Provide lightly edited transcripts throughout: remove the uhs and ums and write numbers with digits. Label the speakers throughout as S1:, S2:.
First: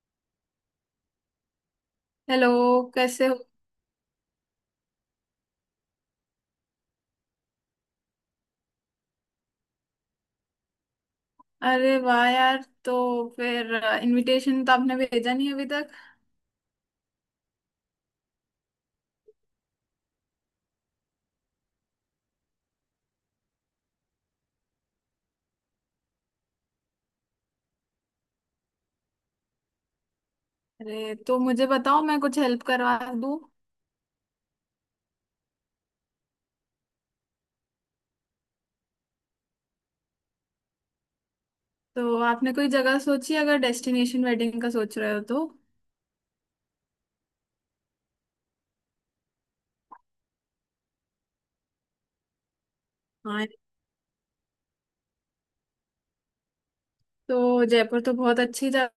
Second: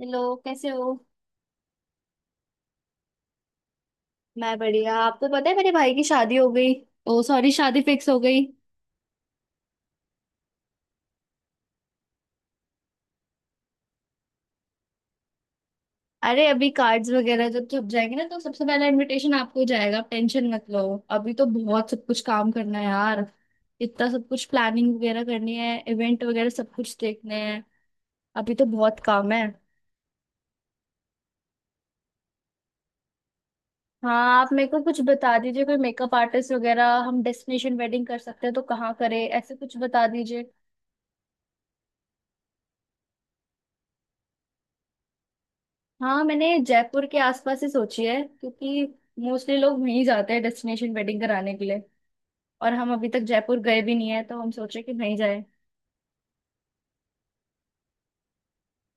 S1: Hello, कैसे हो।
S2: Hello, कैसे हो?
S1: मैं बढ़िया, आपको पता है मेरे भाई की शादी हो गई। ओ सॉरी, शादी फिक्स हो गई।
S2: अरे वाह यार। तो फिर इनविटेशन तो आपने भेजा नहीं अभी तक।
S1: अरे अभी कार्ड्स वगैरह जब छप जाएंगे ना तो सबसे पहला इनविटेशन आपको ही जाएगा, आप टेंशन मत लो। अभी तो बहुत सब कुछ काम करना है यार। इतना सब कुछ प्लानिंग वगैरह करनी है, इवेंट वगैरह सब कुछ देखने हैं। अभी तो बहुत काम है।
S2: अरे तो मुझे बताओ, मैं कुछ हेल्प करवा दूँ।
S1: हाँ आप मेरे को कुछ बता दीजिए, कोई मेकअप आर्टिस्ट वगैरह, हम डेस्टिनेशन वेडिंग कर सकते हैं तो कहाँ करें, ऐसे कुछ बता दीजिए।
S2: तो आपने कोई जगह सोची, अगर डेस्टिनेशन वेडिंग का सोच रहे हो तो?
S1: हाँ मैंने जयपुर के आसपास ही सोची है, क्योंकि मोस्टली लोग वहीं जाते हैं डेस्टिनेशन वेडिंग कराने के लिए। और हम अभी तक
S2: हाँ।
S1: जयपुर गए भी नहीं है तो हम सोचे कि वहीं जाए।
S2: तो जयपुर तो बहुत अच्छी जगह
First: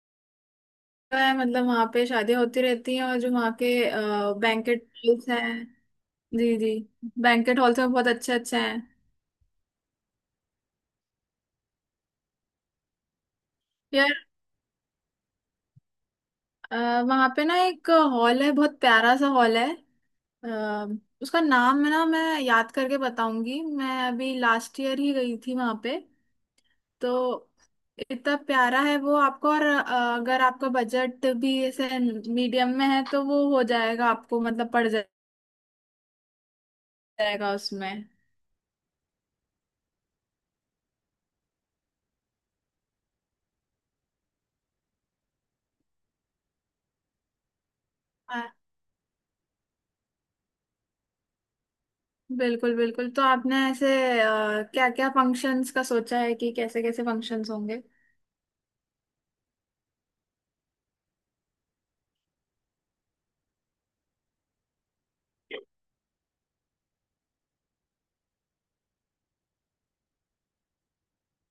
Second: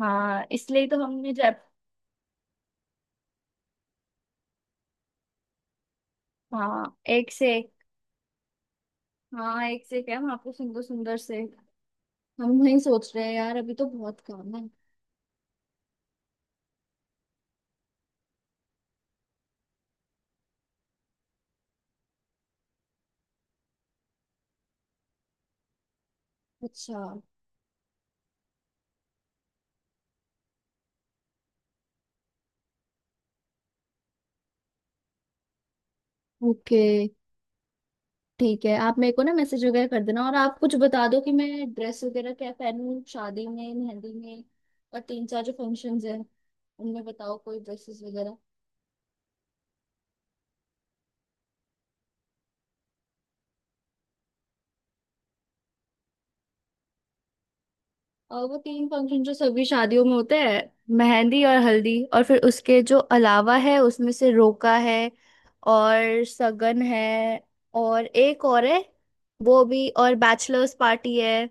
S1: हाँ इसलिए ही तो हमने
S2: है,
S1: जय।
S2: मतलब वहाँ पे शादियाँ होती रहती हैं और जो वहाँ के बैंकेट हॉल्स हैं। जी जी।
S1: हाँ एक से
S2: बैंकेट
S1: एक।
S2: हॉल्स में बहुत अच्छे अच्छे हैं।
S1: हाँ एक से एक है वहाँ पे, सुंदर सुंदर से। हम वहीं सोच रहे हैं यार, अभी तो बहुत काम है।
S2: वहां पे ना एक हॉल है, बहुत प्यारा सा हॉल है। अ, उसका नाम है ना, मैं याद करके बताऊंगी, मैं अभी लास्ट ईयर ही गई थी वहां पे।
S1: अच्छा।
S2: तो इतना प्यारा है वो आपको। और अगर आपका बजट भी ऐसे मीडियम में है तो वो हो जाएगा आपको, मतलब पड़
S1: ओके।
S2: जाएगा उसमें।
S1: ठीक है, आप मेरे को ना मैसेज वगैरह कर देना, और आप कुछ बता दो कि मैं ड्रेस वगैरह क्या पहनूं, शादी में, मेहंदी में, और तीन चार जो फंक्शंस हैं उनमें बताओ कोई ड्रेसेस वगैरह।
S2: आ, बिल्कुल बिल्कुल। तो आपने ऐसे क्या क्या फंक्शंस का सोचा है, कि कैसे कैसे फंक्शंस होंगे?
S1: और वो तीन फंक्शन जो सभी शादियों में होते हैं, मेहंदी और हल्दी, और फिर उसके जो अलावा है उसमें से रोका है, और सगन है, और एक और है वो भी, और बैचलर्स पार्टी है।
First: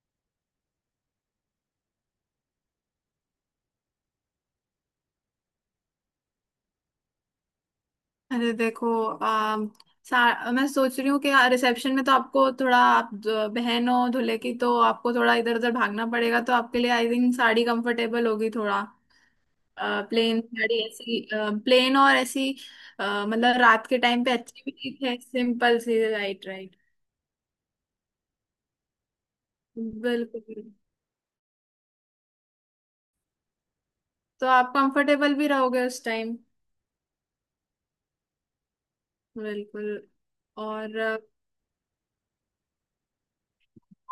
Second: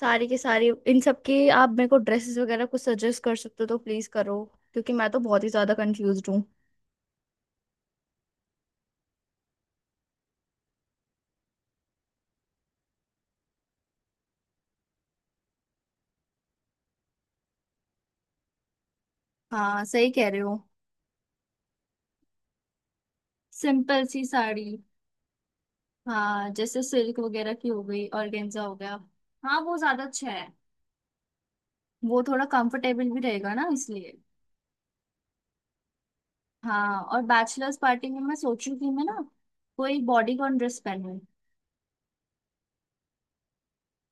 S1: सारी के सारी इन सब के आप मेरे को ड्रेसेस वगैरह कुछ सजेस्ट कर सकते हो तो प्लीज करो, क्योंकि मैं तो बहुत ही ज्यादा कंफ्यूज हूँ।
S2: अरे देखो, मैं सोच रही हूँ कि हाँ, रिसेप्शन में तो आपको थोड़ा, आप बहन हो दूल्हे की, तो आपको थोड़ा इधर उधर भागना पड़ेगा, तो आपके लिए आई थिंक साड़ी कंफर्टेबल होगी थोड़ा।
S1: हाँ सही कह रहे
S2: प्लेन
S1: हो।
S2: साड़ी ऐसी, प्लेन और ऐसी, मतलब रात के
S1: सिंपल सी
S2: टाइम पे अच्छी
S1: साड़ी।
S2: भी ठीक है, सिंपल सी। राइट
S1: हाँ
S2: राइट।
S1: जैसे सिल्क वगैरह की हो गई, ऑर्गेन्जा हो गया। हाँ वो ज्यादा अच्छा है।
S2: बिल्कुल।
S1: वो थोड़ा कंफर्टेबल भी रहेगा ना, इसलिए।
S2: तो आप कंफर्टेबल भी रहोगे उस टाइम।
S1: हाँ, और बैचलर्स पार्टी में मैं सोचू कि मैं ना
S2: बिल्कुल।
S1: कोई बॉडीकॉन ड्रेस
S2: और
S1: पहनूं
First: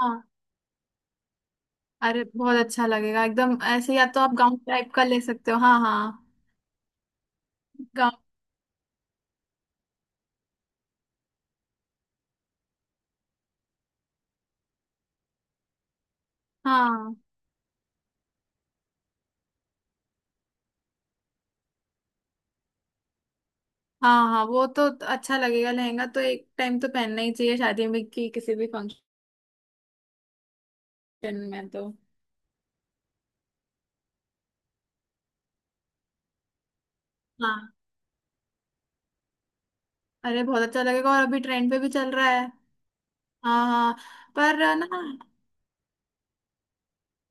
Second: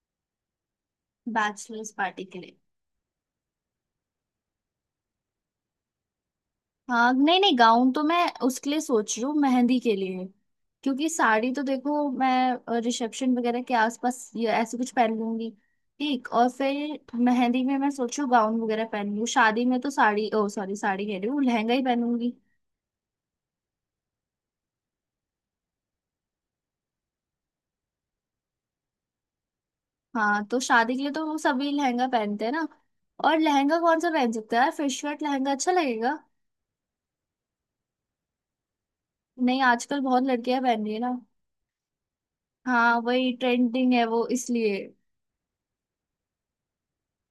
S2: हाँ।
S1: बैचलर्स
S2: अरे
S1: पार्टी के लिए।
S2: बहुत अच्छा लगेगा एकदम ऐसे, या तो आप गाउन टाइप का ले सकते हो। हाँ हाँ।
S1: हाँ नहीं नहीं, गाउन तो मैं
S2: गाउन।
S1: उसके लिए सोच रही हूँ, मेहंदी के लिए। क्योंकि साड़ी तो देखो मैं रिसेप्शन वगैरह के आसपास ये ऐसे कुछ पहन लूंगी। ठीक, और फिर
S2: हाँ
S1: मेहंदी में मैं सोचू गाउन वगैरह पहन लूँ। शादी में तो साड़ी, ओ सॉरी साड़ी कह रही हूँ, लहंगा ही पहनूंगी।
S2: हाँ हाँ। वो तो अच्छा लगेगा, लहंगा तो एक टाइम तो पहनना ही चाहिए शादी में कि किसी भी फंक्शन
S1: हाँ तो शादी के लिए तो वो
S2: में
S1: सभी
S2: तो।
S1: लहंगा पहनते हैं ना। और लहंगा कौन सा पहन सकते हैं यार, फिश कट लहंगा अच्छा लगेगा।
S2: हाँ।
S1: नहीं आजकल बहुत
S2: अरे
S1: लड़कियां
S2: बहुत अच्छा
S1: पहन रही है ना।
S2: लगेगा, और अभी ट्रेंड पे भी चल रहा है।
S1: हाँ वही
S2: हाँ
S1: ट्रेंडिंग
S2: हाँ।
S1: है वो,
S2: पर
S1: इसलिए।
S2: ना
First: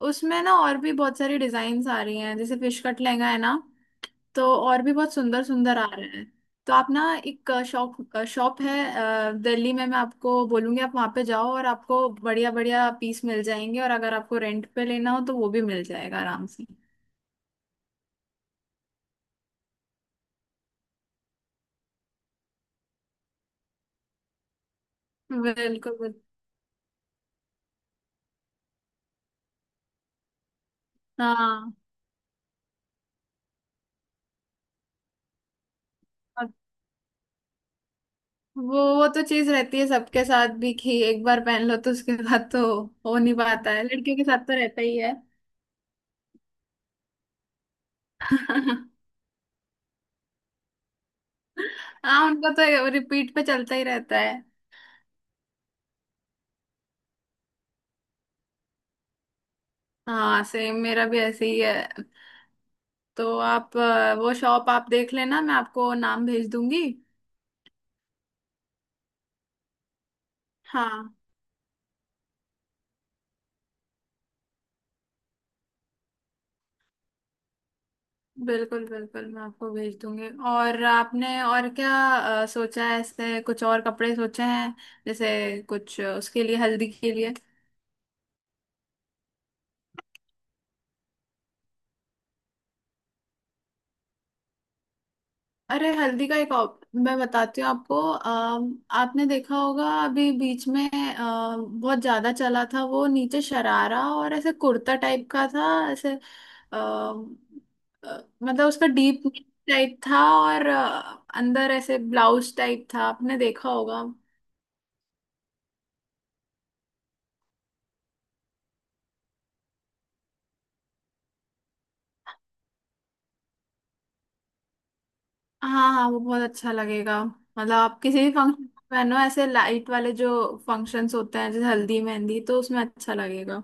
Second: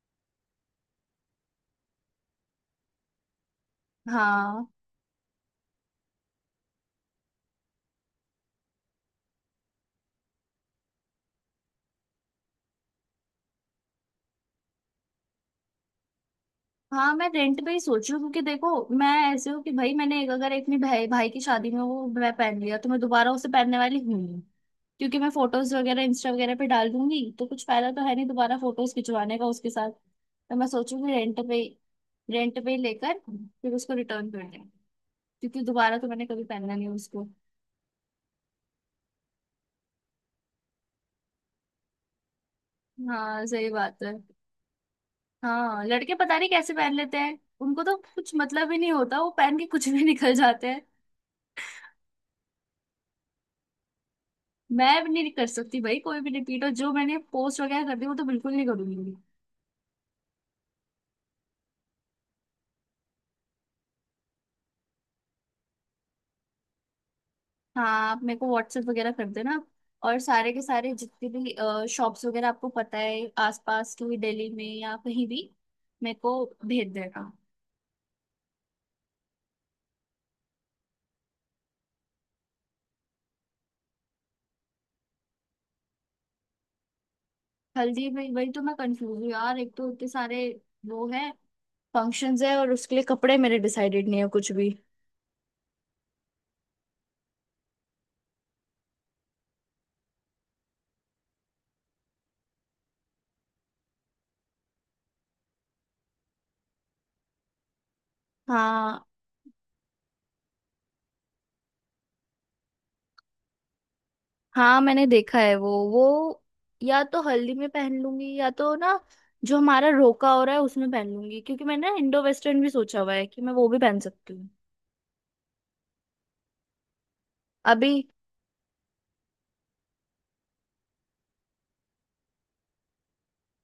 S2: उसमें ना और भी बहुत सारी डिजाइन्स आ रही हैं, जैसे फिश कट लहंगा है ना। तो
S1: हाँ।
S2: और भी बहुत सुंदर सुंदर आ रहे हैं। तो आप ना एक शॉप शॉप है दिल्ली में, मैं आपको बोलूंगी, आप वहाँ पे जाओ और आपको बढ़िया बढ़िया पीस मिल जाएंगे, और अगर आपको रेंट पे लेना हो तो वो भी मिल जाएगा आराम से।
S1: हाँ मैं रेंट पे ही सोच रही हूँ, क्योंकि देखो मैं ऐसे हूँ कि भाई मैंने एक, अगर एक अपने भाई भाई की शादी में वो मैं पहन लिया तो मैं दोबारा उसे पहनने वाली हूँ नहीं। क्योंकि मैं
S2: बिल्कुल
S1: फोटोज वगैरह
S2: बिल्कुल।
S1: इंस्टा वगैरह पे डाल दूंगी तो कुछ फायदा तो है नहीं दोबारा फोटोज खिंचवाने का उसके साथ, तो मैं सोचूंगी रेंट पे।
S2: हाँ।
S1: रेंट पे ही लेकर फिर उसको रिटर्न कर दें, क्योंकि दोबारा तो मैंने कभी
S2: और
S1: पहना नहीं उसको।
S2: वो तो चीज रहती है सबके साथ भी, कि एक बार पहन लो तो उसके बाद तो हो नहीं
S1: हाँ सही
S2: पाता है,
S1: बात है।
S2: लड़कियों के साथ तो रहता ही है।
S1: हाँ लड़के पता नहीं कैसे पहन लेते हैं, उनको तो कुछ मतलब ही नहीं होता, वो पहन के कुछ भी निकल जाते हैं।
S2: हाँ, उनका तो रिपीट पे चलता ही रहता है।
S1: मैं भी नहीं कर सकती भाई कोई भी रिपीट, और जो मैंने पोस्ट वगैरह कर दी वो तो बिल्कुल नहीं करूंगी।
S2: हाँ सेम मेरा भी ऐसे ही है। तो आप वो शॉप आप देख लेना, मैं आपको नाम भेज दूंगी।
S1: हाँ आप मेरे को व्हाट्सएप वगैरह कर देना, और सारे के सारे
S2: हाँ।
S1: जितने भी शॉप्स वगैरह आपको पता है आसपास की, दिल्ली में या कहीं भी, मेरे को भेज देना।
S2: बिल्कुल बिल्कुल, मैं आपको भेज दूंगी। और आपने और क्या सोचा है, ऐसे कुछ और कपड़े सोचे हैं, जैसे कुछ उसके लिए, हल्दी के लिए?
S1: हल्दी में वही तो मैं कंफ्यूज हूँ यार, एक तो इतने सारे वो है फंक्शंस है और उसके लिए कपड़े मेरे डिसाइडेड नहीं है कुछ भी।
S2: अरे हल्दी का एक ऑप मैं बताती हूँ आपको। आपने देखा होगा अभी बीच में बहुत ज्यादा चला था, वो नीचे शरारा और ऐसे कुर्ता टाइप का था ऐसे, अम, मतलब उसका
S1: हाँ
S2: डीप टाइप था, और अंदर ऐसे ब्लाउज टाइप था, आपने देखा होगा।
S1: हाँ मैंने देखा है वो। या तो हल्दी में पहन लूंगी, या तो ना जो हमारा रोका हो रहा है उसमें पहन लूंगी, क्योंकि मैंने ना इंडो वेस्टर्न भी सोचा हुआ है कि मैं वो भी पहन सकती हूँ।
S2: हाँ हाँ, वो बहुत अच्छा लगेगा, मतलब
S1: अभी,
S2: आप किसी भी फंक्शन पहनो, ऐसे लाइट वाले जो फंक्शंस होते हैं जैसे हल्दी मेहंदी, तो उसमें अच्छा लगेगा।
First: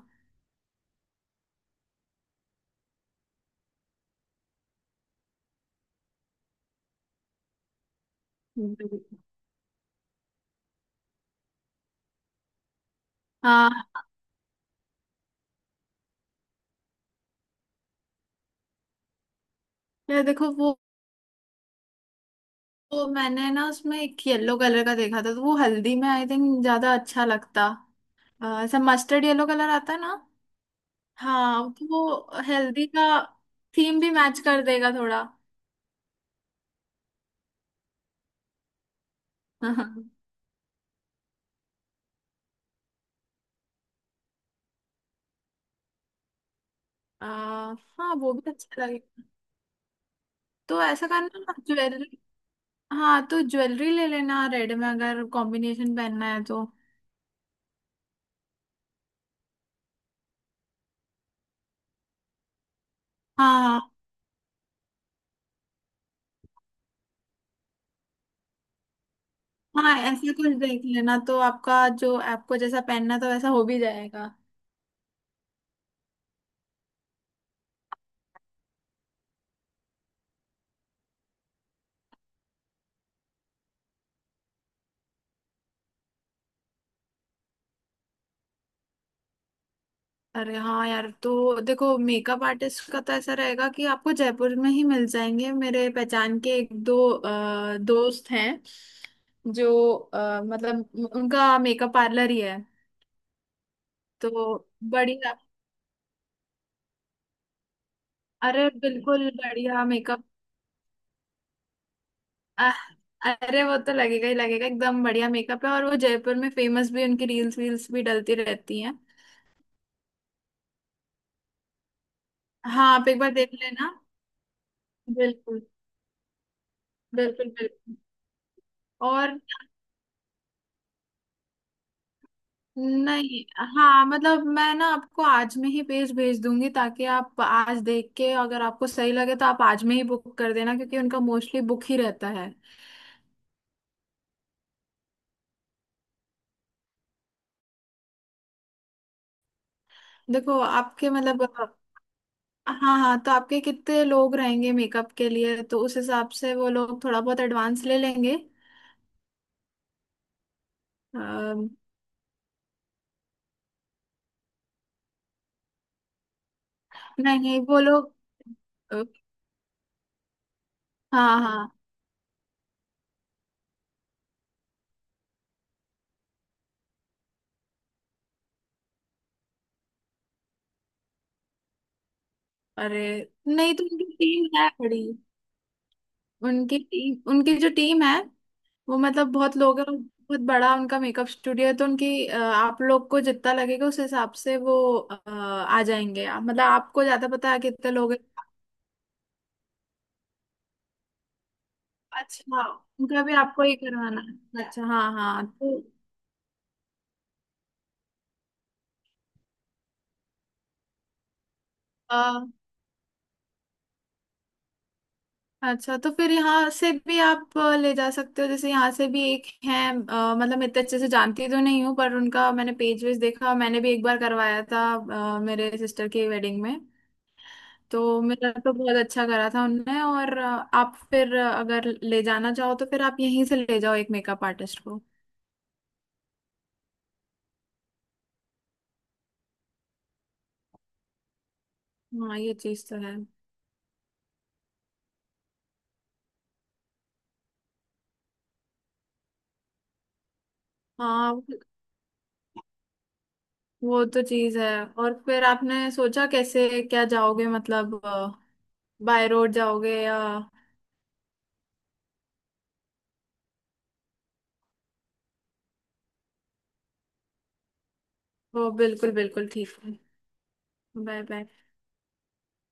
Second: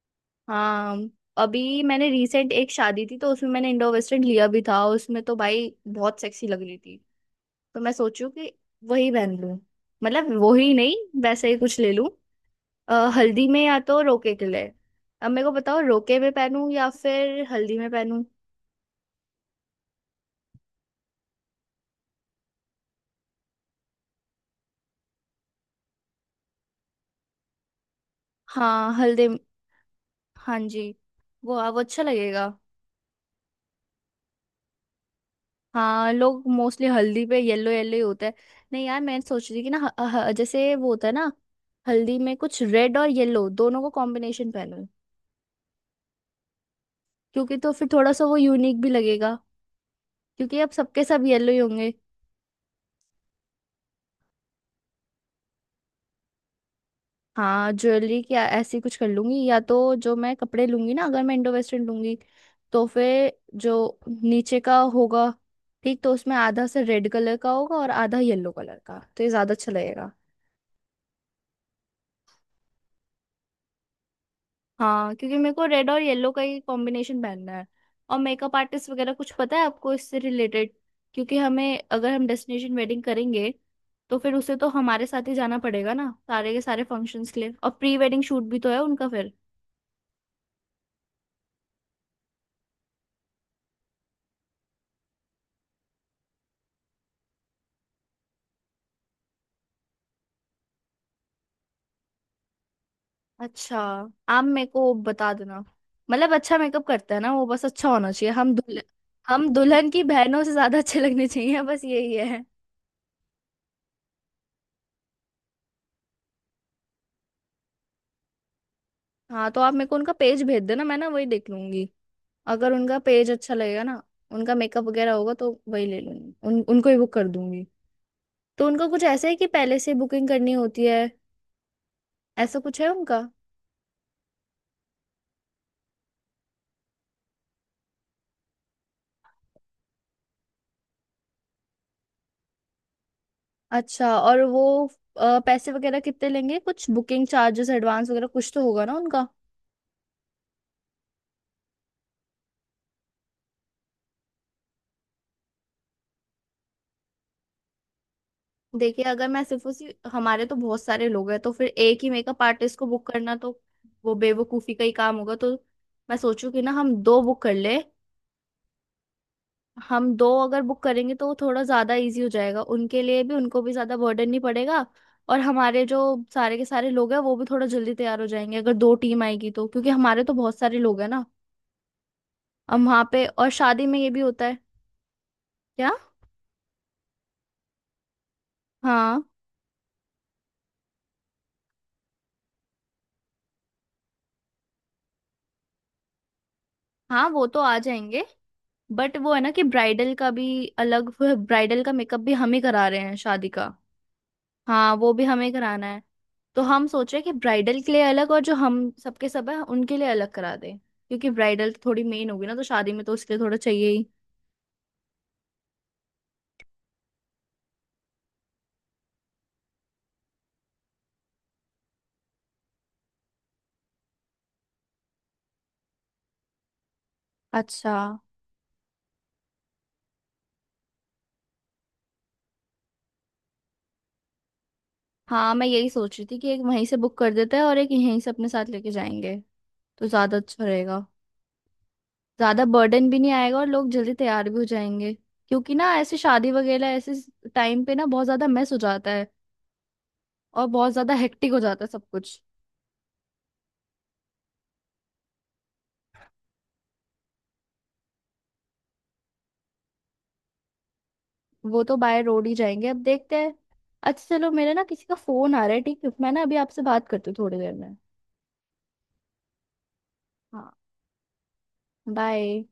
S1: हाँ, अभी मैंने रिसेंट एक शादी थी तो उसमें मैंने इंडो वेस्टर्न लिया भी था, उसमें तो भाई बहुत सेक्सी लग रही थी। तो मैं सोचू कि
S2: बिल्कुल।
S1: वही पहन लूँ, मतलब वही नहीं, वैसे ही कुछ ले लूं, हल्दी में या तो
S2: हाँ।
S1: रोके के लिए। अब मेरे को बताओ, रोके में पहनूं या फिर हल्दी में पहनूं।
S2: ये देखो वो, तो मैंने ना उसमें एक येलो कलर का देखा था, तो वो हल्दी में आई थिंक ज्यादा अच्छा लगता, ऐसा
S1: हाँ
S2: मस्टर्ड
S1: हल्दी।
S2: येलो कलर आता है ना।
S1: हाँ जी।
S2: हाँ,
S1: वो
S2: तो
S1: अच्छा
S2: वो
S1: लगेगा।
S2: हल्दी का थीम भी मैच कर देगा थोड़ा।
S1: हाँ लोग मोस्टली हल्दी पे येलो येलो ही होता है। नहीं यार मैं सोच रही थी कि ना,
S2: हाँ।
S1: ह, ह, जैसे वो होता है ना, हल्दी में कुछ रेड और येलो दोनों को कॉम्बिनेशन पहनूं,
S2: अ,
S1: क्योंकि तो फिर थोड़ा
S2: हाँ,
S1: सा
S2: वो
S1: वो
S2: भी
S1: यूनिक
S2: अच्छा
S1: भी
S2: लगेगा।
S1: लगेगा, क्योंकि अब
S2: तो
S1: सबके
S2: ऐसा
S1: सब
S2: करना
S1: येलो
S2: ना
S1: ही होंगे।
S2: ज्वेलरी, हाँ तो ज्वेलरी ले लेना रेड में, अगर कॉम्बिनेशन पहनना है तो।
S1: हाँ ज्वेलरी क्या ऐसी कुछ कर लूंगी, या तो जो मैं कपड़े लूंगी ना, अगर मैं इंडो वेस्टर्न लूंगी तो फिर जो
S2: हाँ
S1: नीचे का होगा, ठीक, तो उसमें आधा से रेड कलर का होगा और आधा येलो कलर का, तो ये ज्यादा अच्छा
S2: हाँ,
S1: लगेगा।
S2: ऐसा कुछ देख लेना, तो आपका जो आपको जैसा पहनना तो वैसा हो भी जाएगा।
S1: हाँ क्योंकि मेरे को रेड और येलो का ही कॉम्बिनेशन पहनना है। और मेकअप आर्टिस्ट वगैरह कुछ पता है आपको इससे रिलेटेड, क्योंकि हमें, अगर हम डेस्टिनेशन वेडिंग करेंगे तो फिर उसे तो हमारे साथ ही जाना पड़ेगा ना सारे के सारे फंक्शंस के लिए, और प्री वेडिंग शूट भी तो है उनका फिर।
S2: अरे हाँ यार, तो देखो मेकअप आर्टिस्ट का तो ऐसा रहेगा कि आपको जयपुर में ही मिल जाएंगे, मेरे पहचान के एक दो दोस्त हैं, जो मतलब उनका मेकअप पार्लर ही है।
S1: अच्छा,
S2: तो
S1: आप मेरे को बता
S2: बढ़िया।
S1: देना। मतलब अच्छा मेकअप करता है ना वो, बस अच्छा होना चाहिए, हम
S2: अरे
S1: दुल्हन,
S2: बिल्कुल
S1: हम
S2: बढ़िया
S1: दुल्हन की
S2: मेकअप।
S1: बहनों से ज्यादा अच्छे लगने चाहिए, बस यही है।
S2: अह, अरे वो तो लगेगा ही लगेगा, एकदम बढ़िया मेकअप है, और वो जयपुर में फेमस भी, उनकी रील्स वील्स भी डलती रहती हैं।
S1: हाँ तो आप मेरे को उनका पेज भेज देना, मैं ना वही देख लूंगी। अगर
S2: हाँ
S1: उनका
S2: आप एक
S1: पेज
S2: बार देख
S1: अच्छा लगेगा
S2: लेना।
S1: ना, उनका मेकअप वगैरह होगा, तो
S2: बिल्कुल
S1: वही ले लूंगी, उन उनको ही बुक कर
S2: बिल्कुल
S1: दूंगी।
S2: बिल्कुल।
S1: तो उनका कुछ ऐसा है
S2: और
S1: कि पहले से बुकिंग करनी होती है, ऐसा कुछ है उनका।
S2: नहीं, हाँ मतलब मैं ना आपको आज में ही पेज भेज दूंगी, ताकि आप आज देख के अगर आपको सही लगे तो आप आज में ही बुक कर देना, क्योंकि उनका मोस्टली बुक ही रहता है।
S1: अच्छा, और वो पैसे वगैरह कितने लेंगे, कुछ बुकिंग चार्जेस, एडवांस वगैरह कुछ तो होगा ना उनका।
S2: देखो आपके मतलब, हाँ हाँ, तो आपके कितने लोग रहेंगे मेकअप के लिए, तो उस हिसाब से वो लोग थोड़ा बहुत एडवांस ले लेंगे।
S1: देखिए अगर मैं सिर्फ उसी, हमारे तो बहुत सारे लोग हैं तो फिर
S2: अम,
S1: एक ही मेकअप आर्टिस्ट को बुक करना तो वो बेवकूफी का ही काम होगा, तो मैं सोचू कि ना हम दो
S2: नहीं
S1: बुक कर
S2: नहीं
S1: ले।
S2: वो लोग अ,
S1: हम दो अगर बुक करेंगे तो वो
S2: हाँ
S1: थोड़ा
S2: हाँ।
S1: ज्यादा इजी हो जाएगा उनके लिए भी, उनको भी ज्यादा बर्डन नहीं पड़ेगा। और हमारे जो सारे के सारे लोग हैं वो भी थोड़ा जल्दी तैयार हो जाएंगे अगर दो टीम आएगी तो, क्योंकि हमारे तो बहुत सारे लोग हैं ना। हम
S2: अरे
S1: वहाँ पे, और
S2: नहीं, तो
S1: शादी में ये
S2: उनकी
S1: भी होता
S2: टीम
S1: है।
S2: है बड़ी,
S1: क्या।
S2: उनकी टीम, उनकी जो टीम है वो,
S1: हाँ
S2: मतलब बहुत लोग हैं, बहुत बड़ा उनका मेकअप स्टूडियो है, तो उनकी आप लोग को जितना लगेगा उस हिसाब से वो आ जाएंगे। मतलब आपको
S1: हाँ
S2: ज्यादा
S1: वो
S2: पता
S1: तो
S2: है
S1: आ
S2: कितने लोग हैं।
S1: जाएंगे। बट वो है ना कि ब्राइडल का भी, अलग ब्राइडल का मेकअप भी हम ही
S2: अच्छा,
S1: करा रहे हैं
S2: उनका भी
S1: शादी
S2: आपको
S1: का।
S2: ही करवाना है, अच्छा
S1: हाँ वो
S2: हाँ
S1: भी
S2: हाँ
S1: हमें
S2: तो
S1: कराना है। तो हम सोच रहे हैं कि ब्राइडल के लिए अलग और जो हम सबके सब है उनके लिए अलग करा दें, क्योंकि ब्राइडल तो थोड़ी
S2: अ,
S1: मेन होगी ना तो शादी में, तो उसके लिए थोड़ा चाहिए ही।
S2: अच्छा, तो फिर यहाँ से भी आप ले जा सकते हो, जैसे यहाँ से भी एक है, मतलब मैं इतने अच्छे से जानती तो नहीं हूँ पर उनका मैंने पेज वेज देखा, मैंने भी एक बार करवाया था मेरे सिस्टर की वेडिंग में।
S1: अच्छा।
S2: तो मेरा तो बहुत अच्छा करा था उनने, और आप फिर अगर ले जाना चाहो तो फिर आप यहीं से ले जाओ एक मेकअप आर्टिस्ट को।
S1: हाँ मैं यही सोच रही थी कि एक वहीं से बुक कर देते हैं और एक यहीं से अपने साथ लेके जाएंगे, तो ज्यादा अच्छा रहेगा।
S2: हाँ ये
S1: ज्यादा
S2: चीज तो
S1: बर्डन
S2: है।
S1: भी नहीं आएगा और लोग जल्दी तैयार भी हो जाएंगे, क्योंकि ना ऐसे शादी वगैरह, ऐसे टाइम पे ना बहुत ज्यादा मेस हो जाता है, और बहुत ज्यादा
S2: हाँ
S1: हेक्टिक हो जाता है सब कुछ।
S2: वो तो चीज है। और फिर आपने सोचा कैसे क्या जाओगे, मतलब बाय रोड जाओगे या?
S1: वो तो बाय रोड ही जाएंगे, अब देखते हैं। अच्छा चलो, मेरे ना किसी का फोन आ रहा है, ठीक है मैं ना अभी आपसे बात करती हूँ थोड़ी देर में।
S2: वो बिल्कुल बिल्कुल ठीक है।
S1: हाँ
S2: बाय बाय।
S1: बाय।